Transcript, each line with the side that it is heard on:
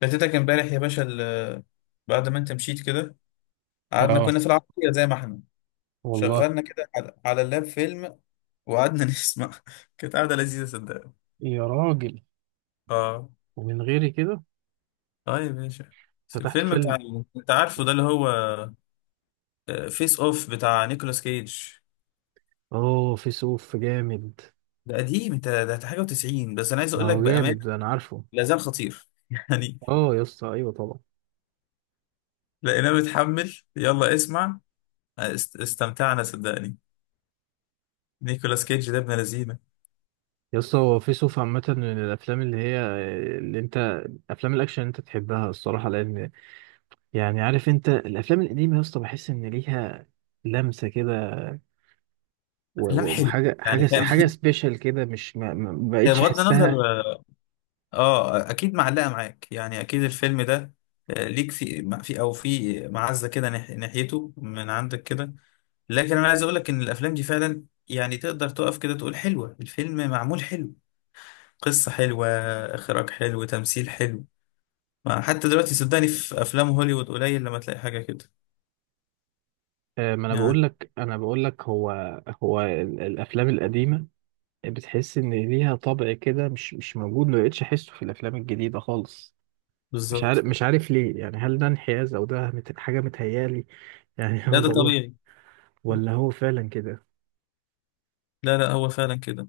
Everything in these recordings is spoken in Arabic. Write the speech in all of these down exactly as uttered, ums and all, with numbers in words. left: فاتتك امبارح يا باشا ال- بعد ما انت مشيت كده، قعدنا
right: اه،
left: كنا في العربية زي ما احنا
right: والله
left: شغلنا كده على على اللاب فيلم وقعدنا نسمع. كانت قعدة لذيذة صدقني.
right: يا راجل.
left: اه،
right: ومن غيري كده
left: اه يا باشا. بس
right: فتحت
left: الفيلم
right: فيلم؟
left: بتاع، انت عارفه ده اللي هو فيس اوف بتاع نيكولاس كيج،
right: اوه، في سوف جامد.
left: ده قديم، انت ده ده حاجة والتسعينات، بس انا عايز
right: ما
left: اقول لك
right: هو
left: بأمانة
right: جامد ده، انا عارفه.
left: لا زال خطير يعني.
right: اه يا اسطى، ايوه طبعا.
left: لقيناه متحمل، يلا اسمع. آه، است- استمتعنا صدقني. نيكولاس كيج ده ابن لذينه.
right: يا اسطى هو في سوف عامة من الافلام اللي هي، اللي انت افلام الاكشن اللي انت تحبها الصراحة، لان يعني عارف انت الافلام القديمة يا اسطى بحس ان ليها لمسة كده، و-
left: افلام
right: و-
left: حلو،
right: وحاجة
left: يعني
right: حاجة حاجة
left: فاهم
right: سبيشال كده، مش ما ما
left: هي
right: بقتش
left: بغض النظر،
right: احسها.
left: اه اكيد معلقه معاك، يعني اكيد الفيلم ده آه، ليك في مع- في او في معزه كده ناح- ناحيته من عندك كده. لكن انا عايز اقول لك ان الافلام دي فعلا يعني تقدر تقف كده تقول حلوه، الفيلم معمول حلو، قصه حلوه، اخراج حلو، تمثيل حلو. ما حتى دلوقتي صدقني في افلام هوليوود قليل لما تلاقي حاجه كده،
right: آه، ما انا
left: يعني.
right: بقول لك انا بقول لك هو هو ال- الافلام القديمة بتحس ان ليها طبع كده مش مش موجود، ما بقتش احسه في الافلام الجديده خالص. مش عارف
left: بالظبط.
right: مش عارف ليه يعني، هل ده انحياز او ده مت- حاجه متهيالي يعني
left: لا
right: انا
left: ده
right: ضلمت
left: طبيعي.
right: ولا هو فعلا كده؟
left: لا لا هو فعلا كده.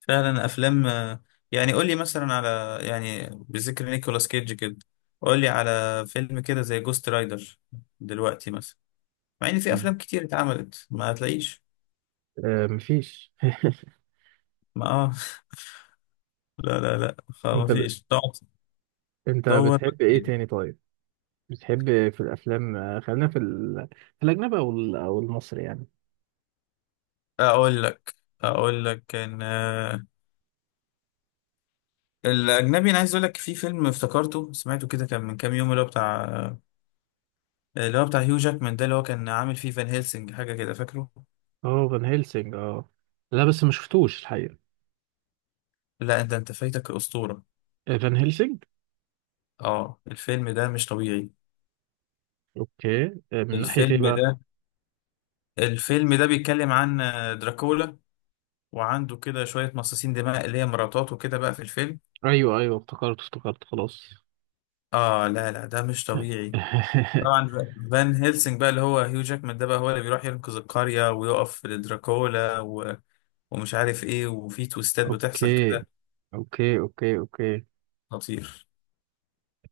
left: فعلا افلام آه، يعني قول لي مثلا على، يعني بذكر نيكولاس كيدج كده، قول لي على فيلم كده زي جوست رايدر دلوقتي مثلا، مع ان في افلام كتير اتعملت ما هتلاقيش.
right: آه مفيش
left: ما اه. لا لا لا خ- ما
right: انت ب...
left: فيش، تقعد
right: انت
left: تدور.
right: بتحب ايه تاني طيب؟ بتحب في الافلام، آه، خلينا في ال... في الاجنبي او ال... او المصري يعني.
left: اقول لك، اقول لك ان آه، الاجنبي، انا عايز اقول لك في فيلم افتكرته سمعته كده كان من كام يوم، اللي هو بتاع آه، اللي هو بتاع هيو جاكمان، ده اللي هو كان عامل فيه فان هيلسنج حاجه كده فاكره.
right: اه، فان هيلسينج، اه لا بس ما شفتوش الحقيقه.
left: لا انت انت فايتك اسطوره.
right: آه، فان هيلسينج.
left: اه الفيلم ده مش طبيعي.
right: اوكي. آه، من ناحيه ايه
left: الفيلم
right: بقى؟
left: ده الفيلم ده بيتكلم عن آه، دراكولا، وعنده كده شوية مصاصين دماء اللي هي مراتاته كده بقى في الفيلم.
right: ايوه ايوه، افتكرت افتكرت، خلاص
left: اه لا لا ده مش طبيعي. طبعا ف- فان هيلسنج بقى اللي هو هيو جاكمان ده، بقى هو اللي بيروح ينقذ القرية ويقف لدراكولا و... ومش عارف ايه، وفي تويستات بتحصل
right: اوكي
left: كده.
right: اوكي اوكي اوكي.
left: خطير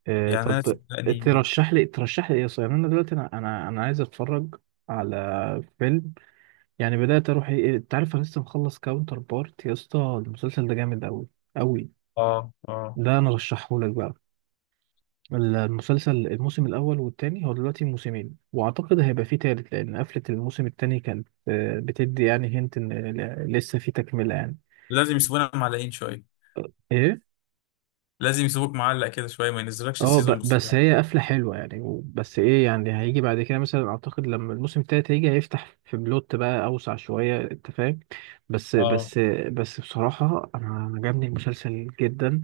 right: آه
left: يعني، انا
right: طب،
left: صدقني.
right: ترشح لي ترشح لي ايه صحيح؟ انا دلوقتي انا انا انا عايز اتفرج على فيلم يعني. بدات اروح، ايه انت عارف، انا لسه مخلص كاونتر بارت يا اسطى. المسلسل ده جامد قوي قوي،
left: اه، اه.
right: ده انا رشحه لك بقى. المسلسل الموسم الاول والتاني، هو دلوقتي موسمين واعتقد هيبقى فيه تالت، لان قفله الموسم التاني كانت آه، بتدي يعني، هنت ان ل- لسه في تكمله يعني.
left: لازم يسيبونا معلقين شوية.
right: ايه،
left: لازم يسيبوك معلق كده شوية، ما ينزلكش
right: اه ب-
left: السيزون
right: بس
left: بسرعة.
right: هي قفلة حلوة يعني، و- بس ايه يعني، هيجي بعد كده مثلا. اعتقد لما الموسم التالت هيجي، هيفتح في بلوت بقى اوسع شوية، انت فاهم. بس
left: اه،
right: بس بس بصراحة انا أنا عجبني المسلسل جدا،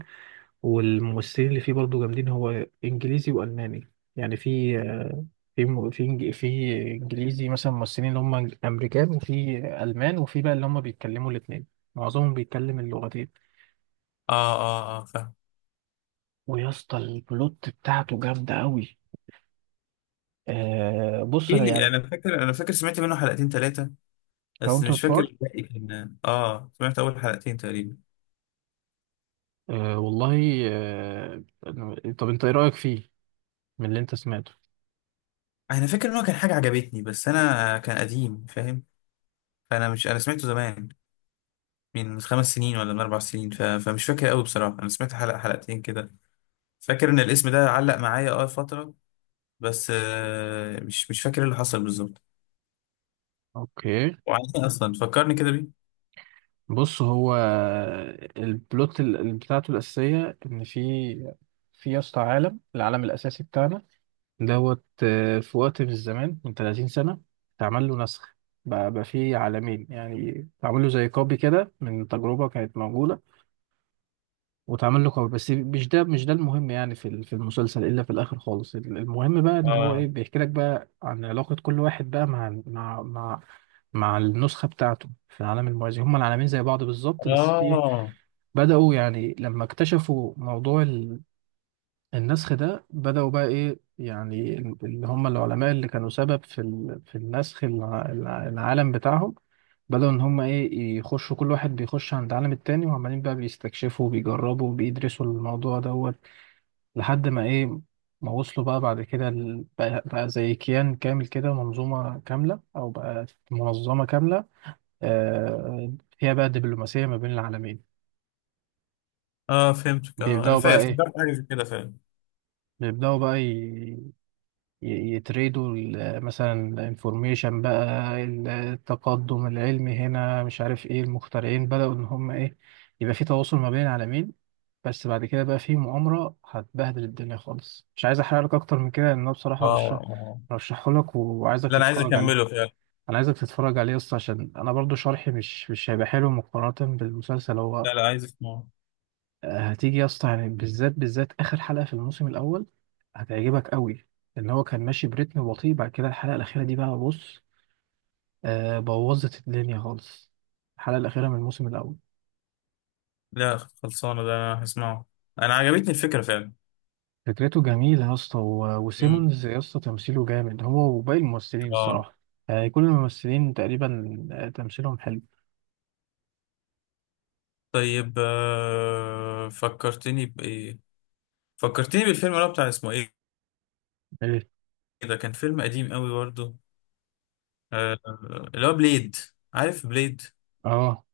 right: والممثلين اللي فيه برضه جامدين. هو انجليزي والماني يعني. في في م- في إنج- في انجليزي مثلا ممثلين اللي هم امريكان، وفي المان، وفي بقى اللي هم بيتكلموا الاتنين، معظمهم بيتكلم اللغتين.
left: اه، اه، اه فاهم.
right: ويا اسطى البلوت بتاعته جامدة قوي. آه بص
left: ايه
right: انا
left: اللي
right: يعني،
left: انا فاكر، انا فاكر سمعت منه حلقتين ثلاثة، بس
right: كاونتر
left: مش فاكر
right: بارت.
left: الباقي. كان اه سمعت اول حلقتين تقريبا.
right: أه والله. أه طب انت ايه رأيك فيه من اللي انت سمعته؟
left: انا فاكر ان هو كان حاجه عجبتني، بس انا كان قديم فاهم. فانا مش انا سمعته زمان، من خمس سنين ولا من اربع سنين، ف... فمش فاكر قوي بصراحه. انا سمعت حلقه حلقتين كده. فاكر ان الاسم ده علق معايا اه فتره، بس آه مش مش فاكر اللي حصل بالظبط.
right: اوكي.
left: وعن ايه اصلا فكرني كده بيه.
right: بص، هو البلوت ال- ال- بتاعته الأساسية ان في في يا اسطى عالم، العالم الأساسي بتاعنا دوت، آه، في وقت من الزمان من ثلاثين سنة اتعمل له نسخ. بقى, بقى فيه عالمين يعني، اتعمل له زي كوبي كده من تجربة كانت موجودة، وتعمل له كور. بس مش ده مش ده المهم يعني، في ال- في المسلسل الا في الاخر خالص. ال- المهم بقى ان هو ايه،
left: اه،
right: بيحكي لك بقى عن علاقة كل واحد بقى مع مع مع مع النسخة بتاعته في العالم الموازي. هما العالمين زي بعض بالظبط، بس في ايه،
left: اه،
right: بدأوا يعني لما اكتشفوا موضوع النسخ ده، بدأوا بقى إيه يعني، ال- اللي هم العلماء اللي كانوا سبب في ال... في النسخ الع... الع- العالم بتاعهم، بدأوا إن هم إيه، يخشوا. كل واحد بيخش عند عالم التاني، وعمالين بقى بيستكشفوا وبيجربوا وبيدرسوا الموضوع دوت، لحد ما إيه، ما وصلوا بقى بعد كده ال- بقى, بقى زي كيان كامل كده، منظومة كاملة، أو بقى منظمة كاملة آه، فيها بقى دبلوماسية ما بين العالمين.
left: اه فهمتك. اه انا
right: بيبدأوا
left: فاكر،
right: بقى إيه،
left: افتكرت حاجه زي كده فعلا.
right: بيبدأوا بقى ي- يتريدوا ال- مثلا الانفورميشن بقى، التقدم العلمي هنا، مش عارف ايه، المخترعين. بدأوا ان هم ايه، يبقى في تواصل ما بين العالمين. بس بعد كده بقى في مؤامرة هتبهدل الدنيا خالص. مش عايز احرق لك اكتر من كده، لان انا بصراحة رشح
left: اه، اه،
right: رشحه لك وعايزك
left: لا انا عايز
right: تتفرج عليه.
left: اكمله فعلا.
right: انا عايزك تتفرج عليه اصلا عشان انا برضو شرحي مش مش هيبقى حلو مقارنة بالمسلسل هو.
left: لا لا، عايز اسمعه.
right: هتيجي يا اسطى يعني، بالذات بالذات اخر حلقه في الموسم الاول هتعجبك قوي. ان هو كان ماشي بريتم بطيء، بعد كده الحلقه الاخيره دي بقى، بص، آه بوظت الدنيا خالص، الحلقه الاخيره من الموسم الاول.
left: لا خلصانة، ده أنا هسمعه. أنا عجبتني الفكرة فعلا.
right: فكرته جميله يا اسطى، و-
left: امم
right: وسيمونز يا اسطى تمثيله جامد، هو وباقي الممثلين
left: اه.
right: الصراحه. آه كل الممثلين تقريبا آه، تمثيلهم حلو.
left: طيب آه، فكرتني بإيه، فكرتني بالفيلم اللي هو بتاع اسمه إيه،
right: ايه.
left: ده كان فيلم قديم قوي برضه، آه، اللي هو بليد. عارف بليد؟
right: اه.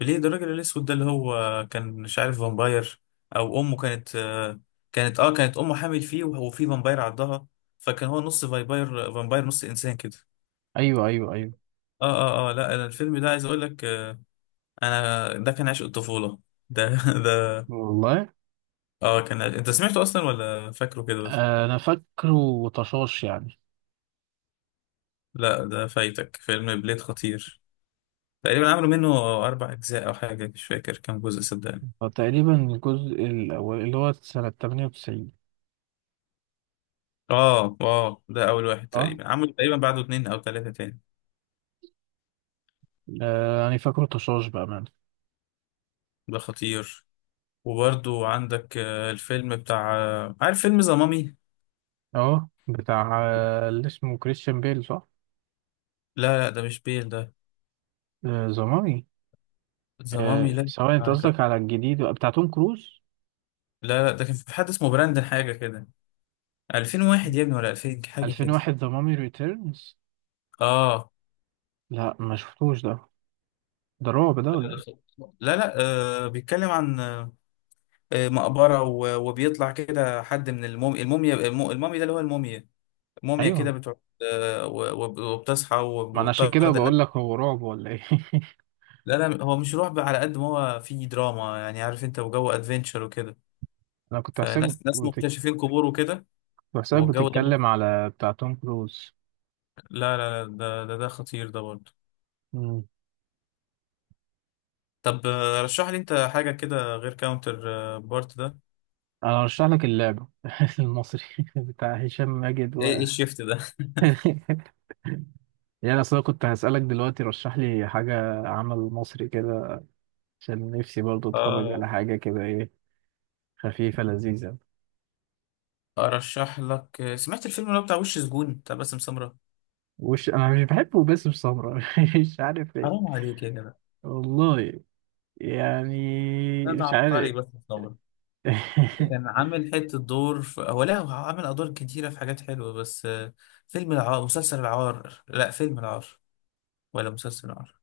left: بليد الراجل الأسود ده اللي هو كان مش عارف فامباير. أو أمه كانت آه، كانت اه كانت أمه حامل فيه وه- وفي فامباير عضها، فكان هو نص فامباير، فامباير نص إنسان كده.
right: ايوه ايوه ايوه.
left: اه، اه، اه. لا أنا الفيلم ده عايز أقول لك آه، انا ده كان عشق الطفولة، ده ده.
right: والله.
left: اه كان عشق. انت سمعته اصلا ولا فاكره كده بس؟
right: آه، انا فاكره طشاش يعني.
left: لا ده فايتك، فيلم بليد خطير. تقريبا عملوا منه اربع اجزاء او حاجة، مش فاكر كام جزء صدقني.
right: فتقريبا الجزء الاول اللي هو سنه ثمانية وتسعين.
left: اه، اه، ده اول واحد.
right: اه.
left: تقريبا عملوا تقريبا بعده اتنين او تلاتة تاني.
right: آه يعني فاكره طشاش بأمانة.
left: ده خطير. وبرضو عندك آه، الفيلم بتاع آه، عارف فيلم ذا مامي؟
right: اه بتاع آه، اللي اسمه كريستيان بيل، صح؟
left: لا لا ده مش بيل ده.
right: آه زمامي.
left: ذا مامي،
right: آه
left: لا.
right: سواء، انت
left: آه، كان-
right: قصدك على الجديد بتاع توم كروز؟
left: لا لا ده كان في حد اسمه براندن حاجة كده، ألفين وواحد يا ابني ولا ألفين حاجة كده.
right: ألفين وواحد ذا مامي ريتيرنز.
left: اه.
right: لا ما شفتوش ده. ده رعب ده
left: لا
right: ولا
left: لا
right: ايه؟
left: لا لا، آه بيتكلم عن آه آه، مقبرة، و- وبيطلع كده حد من الموميا، الموميا الم- المومي ده اللي هو الموميا. الموميا كده
right: ايوه،
left: بتقعد، آه و- وب- وبتصحى وب-
right: ما انا عشان كده
left: وبتطرد الناس.
right: بقول لك، هو رعب ولا ايه؟
left: لا لا هو مش رعب على قد ما هو فيه دراما، يعني عارف انت، وجو ادفنتشر وكده،
right: انا كنت حاسسك،
left: فناس ناس
right: بتك...
left: مكتشفين قبور وكده.
right: كنت حاسسك
left: والجو ده بي-
right: بتتكلم على بتاع توم كروز.
left: لا لا لا ده ده, ده خطير ده برضه.
right: مم.
left: طب آه، رشح لي انت حاجة كده غير كاونتر بارت ده.
right: انا ارشح لك اللعبه المصري بتاع هشام ماجد و
left: ايه، ايه الشيفت ده
right: يعني. اصل انا كنت هسألك دلوقتي رشح لي حاجة عمل مصري كده، عشان نفسي برضه اتفرج على
left: اه.
right: حاجة كده، ايه، خفيفة لذيذة.
left: ارشح لك، سمعت الفيلم اللي هو بتاع وش سجون بتاع باسم سمرة؟
right: وش، انا مش بحبه باسم سمرة مش عارف ايه.
left: حرام عليك يا جدع.
right: والله، يعني،
left: ده ده
right: مش
left: عبقري
right: عارف
left: باسم سمرة. ده كان عامل حتة دور في... هو لا هو عامل ادوار كتيرة في حاجات حلوة، بس آه، فيلم العار، مسلسل العار، لا فيلم العار، ولا مسلسل العار،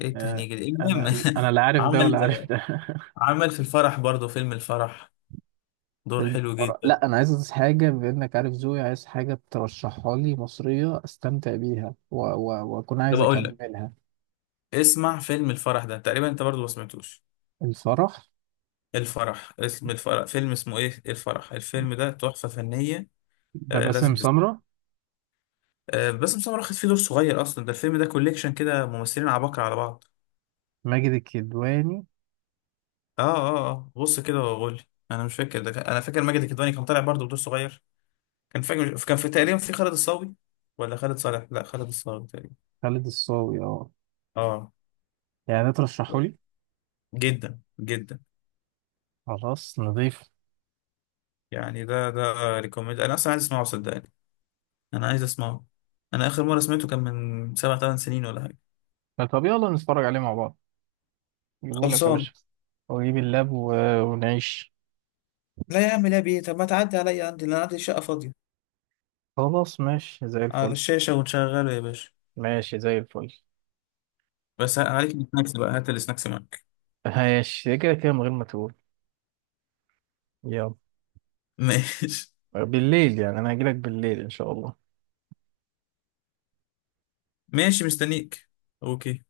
left: ايه
right: آه،
left: التهنيجة دي، المهم.
right: انا انا لا عارف ده ولا
left: عمل
right: عارف ده
left: عمل في الفرح برضه، فيلم الفرح، دور
right: فيلم
left: حلو
right: الفرح،
left: جدا.
right: لا انا عايز حاجة، بانك عارف ذوقي، عايز حاجة ترشحها لي مصرية، استمتع بيها و- و- واكون
left: طب
right: عايز
left: اقول لك،
right: اكملها.
left: اسمع، فيلم الفرح ده تقريبا انت برضه ما سمعتوش؟
right: الفرح؟
left: الفرح، اسم الفرح، فيلم اسمه ايه الفرح، الفيلم ده تحفة فنية.
right: ده
left: آه،
right: باسم
left: لازم
right: سمرة؟
left: آه، باسم سمرة واخد فيه دور صغير اصلا، ده الفيلم ده كوليكشن كده ممثلين عباقرة على بعض.
right: ماجد الكدواني،
left: اه، اه، اه، بص كده وقول لي. انا مش فاكر ده كان- انا فاكر ماجد الكدواني كان طالع برضه بدور صغير. كان فاكر كان في تقريبا في خالد الصاوي، ولا خالد صالح، لا خالد الصاوي تقريبا.
right: خالد الصاوي، اه.
left: اه.
right: يعني ده ترشحه لي.
left: جدا جدا.
right: خلاص نضيف.
left: يعني ده ده ريكومند. انا اصلا عايز اسمعه صدقني، انا عايز اسمعه. انا اخر مره سمعته كان من سبع ثمان سنين ولا حاجه.
right: طب يلا نتفرج عليه مع بعض. جيبه لك يا
left: خلصان.
right: باشا. واجيب اللاب و، ونعيش.
left: لا يا عم لا بيه، طب ما تعدي عليا، عندي انا عندي شقه فاضيه،
right: خلاص، ماشي زي
left: على
right: الفل،
left: الشاشه ونشغله يا باشا.
right: ماشي زي الفل.
left: بس عليك السناكس بقى، هات السناكس معاك.
right: ماشي كده كده من غير ما تقول. يلا.
left: ماشي.
right: بالليل يعني، انا هجيلك بالليل ان شاء الله.
left: ماشي مستنيك. اوكي.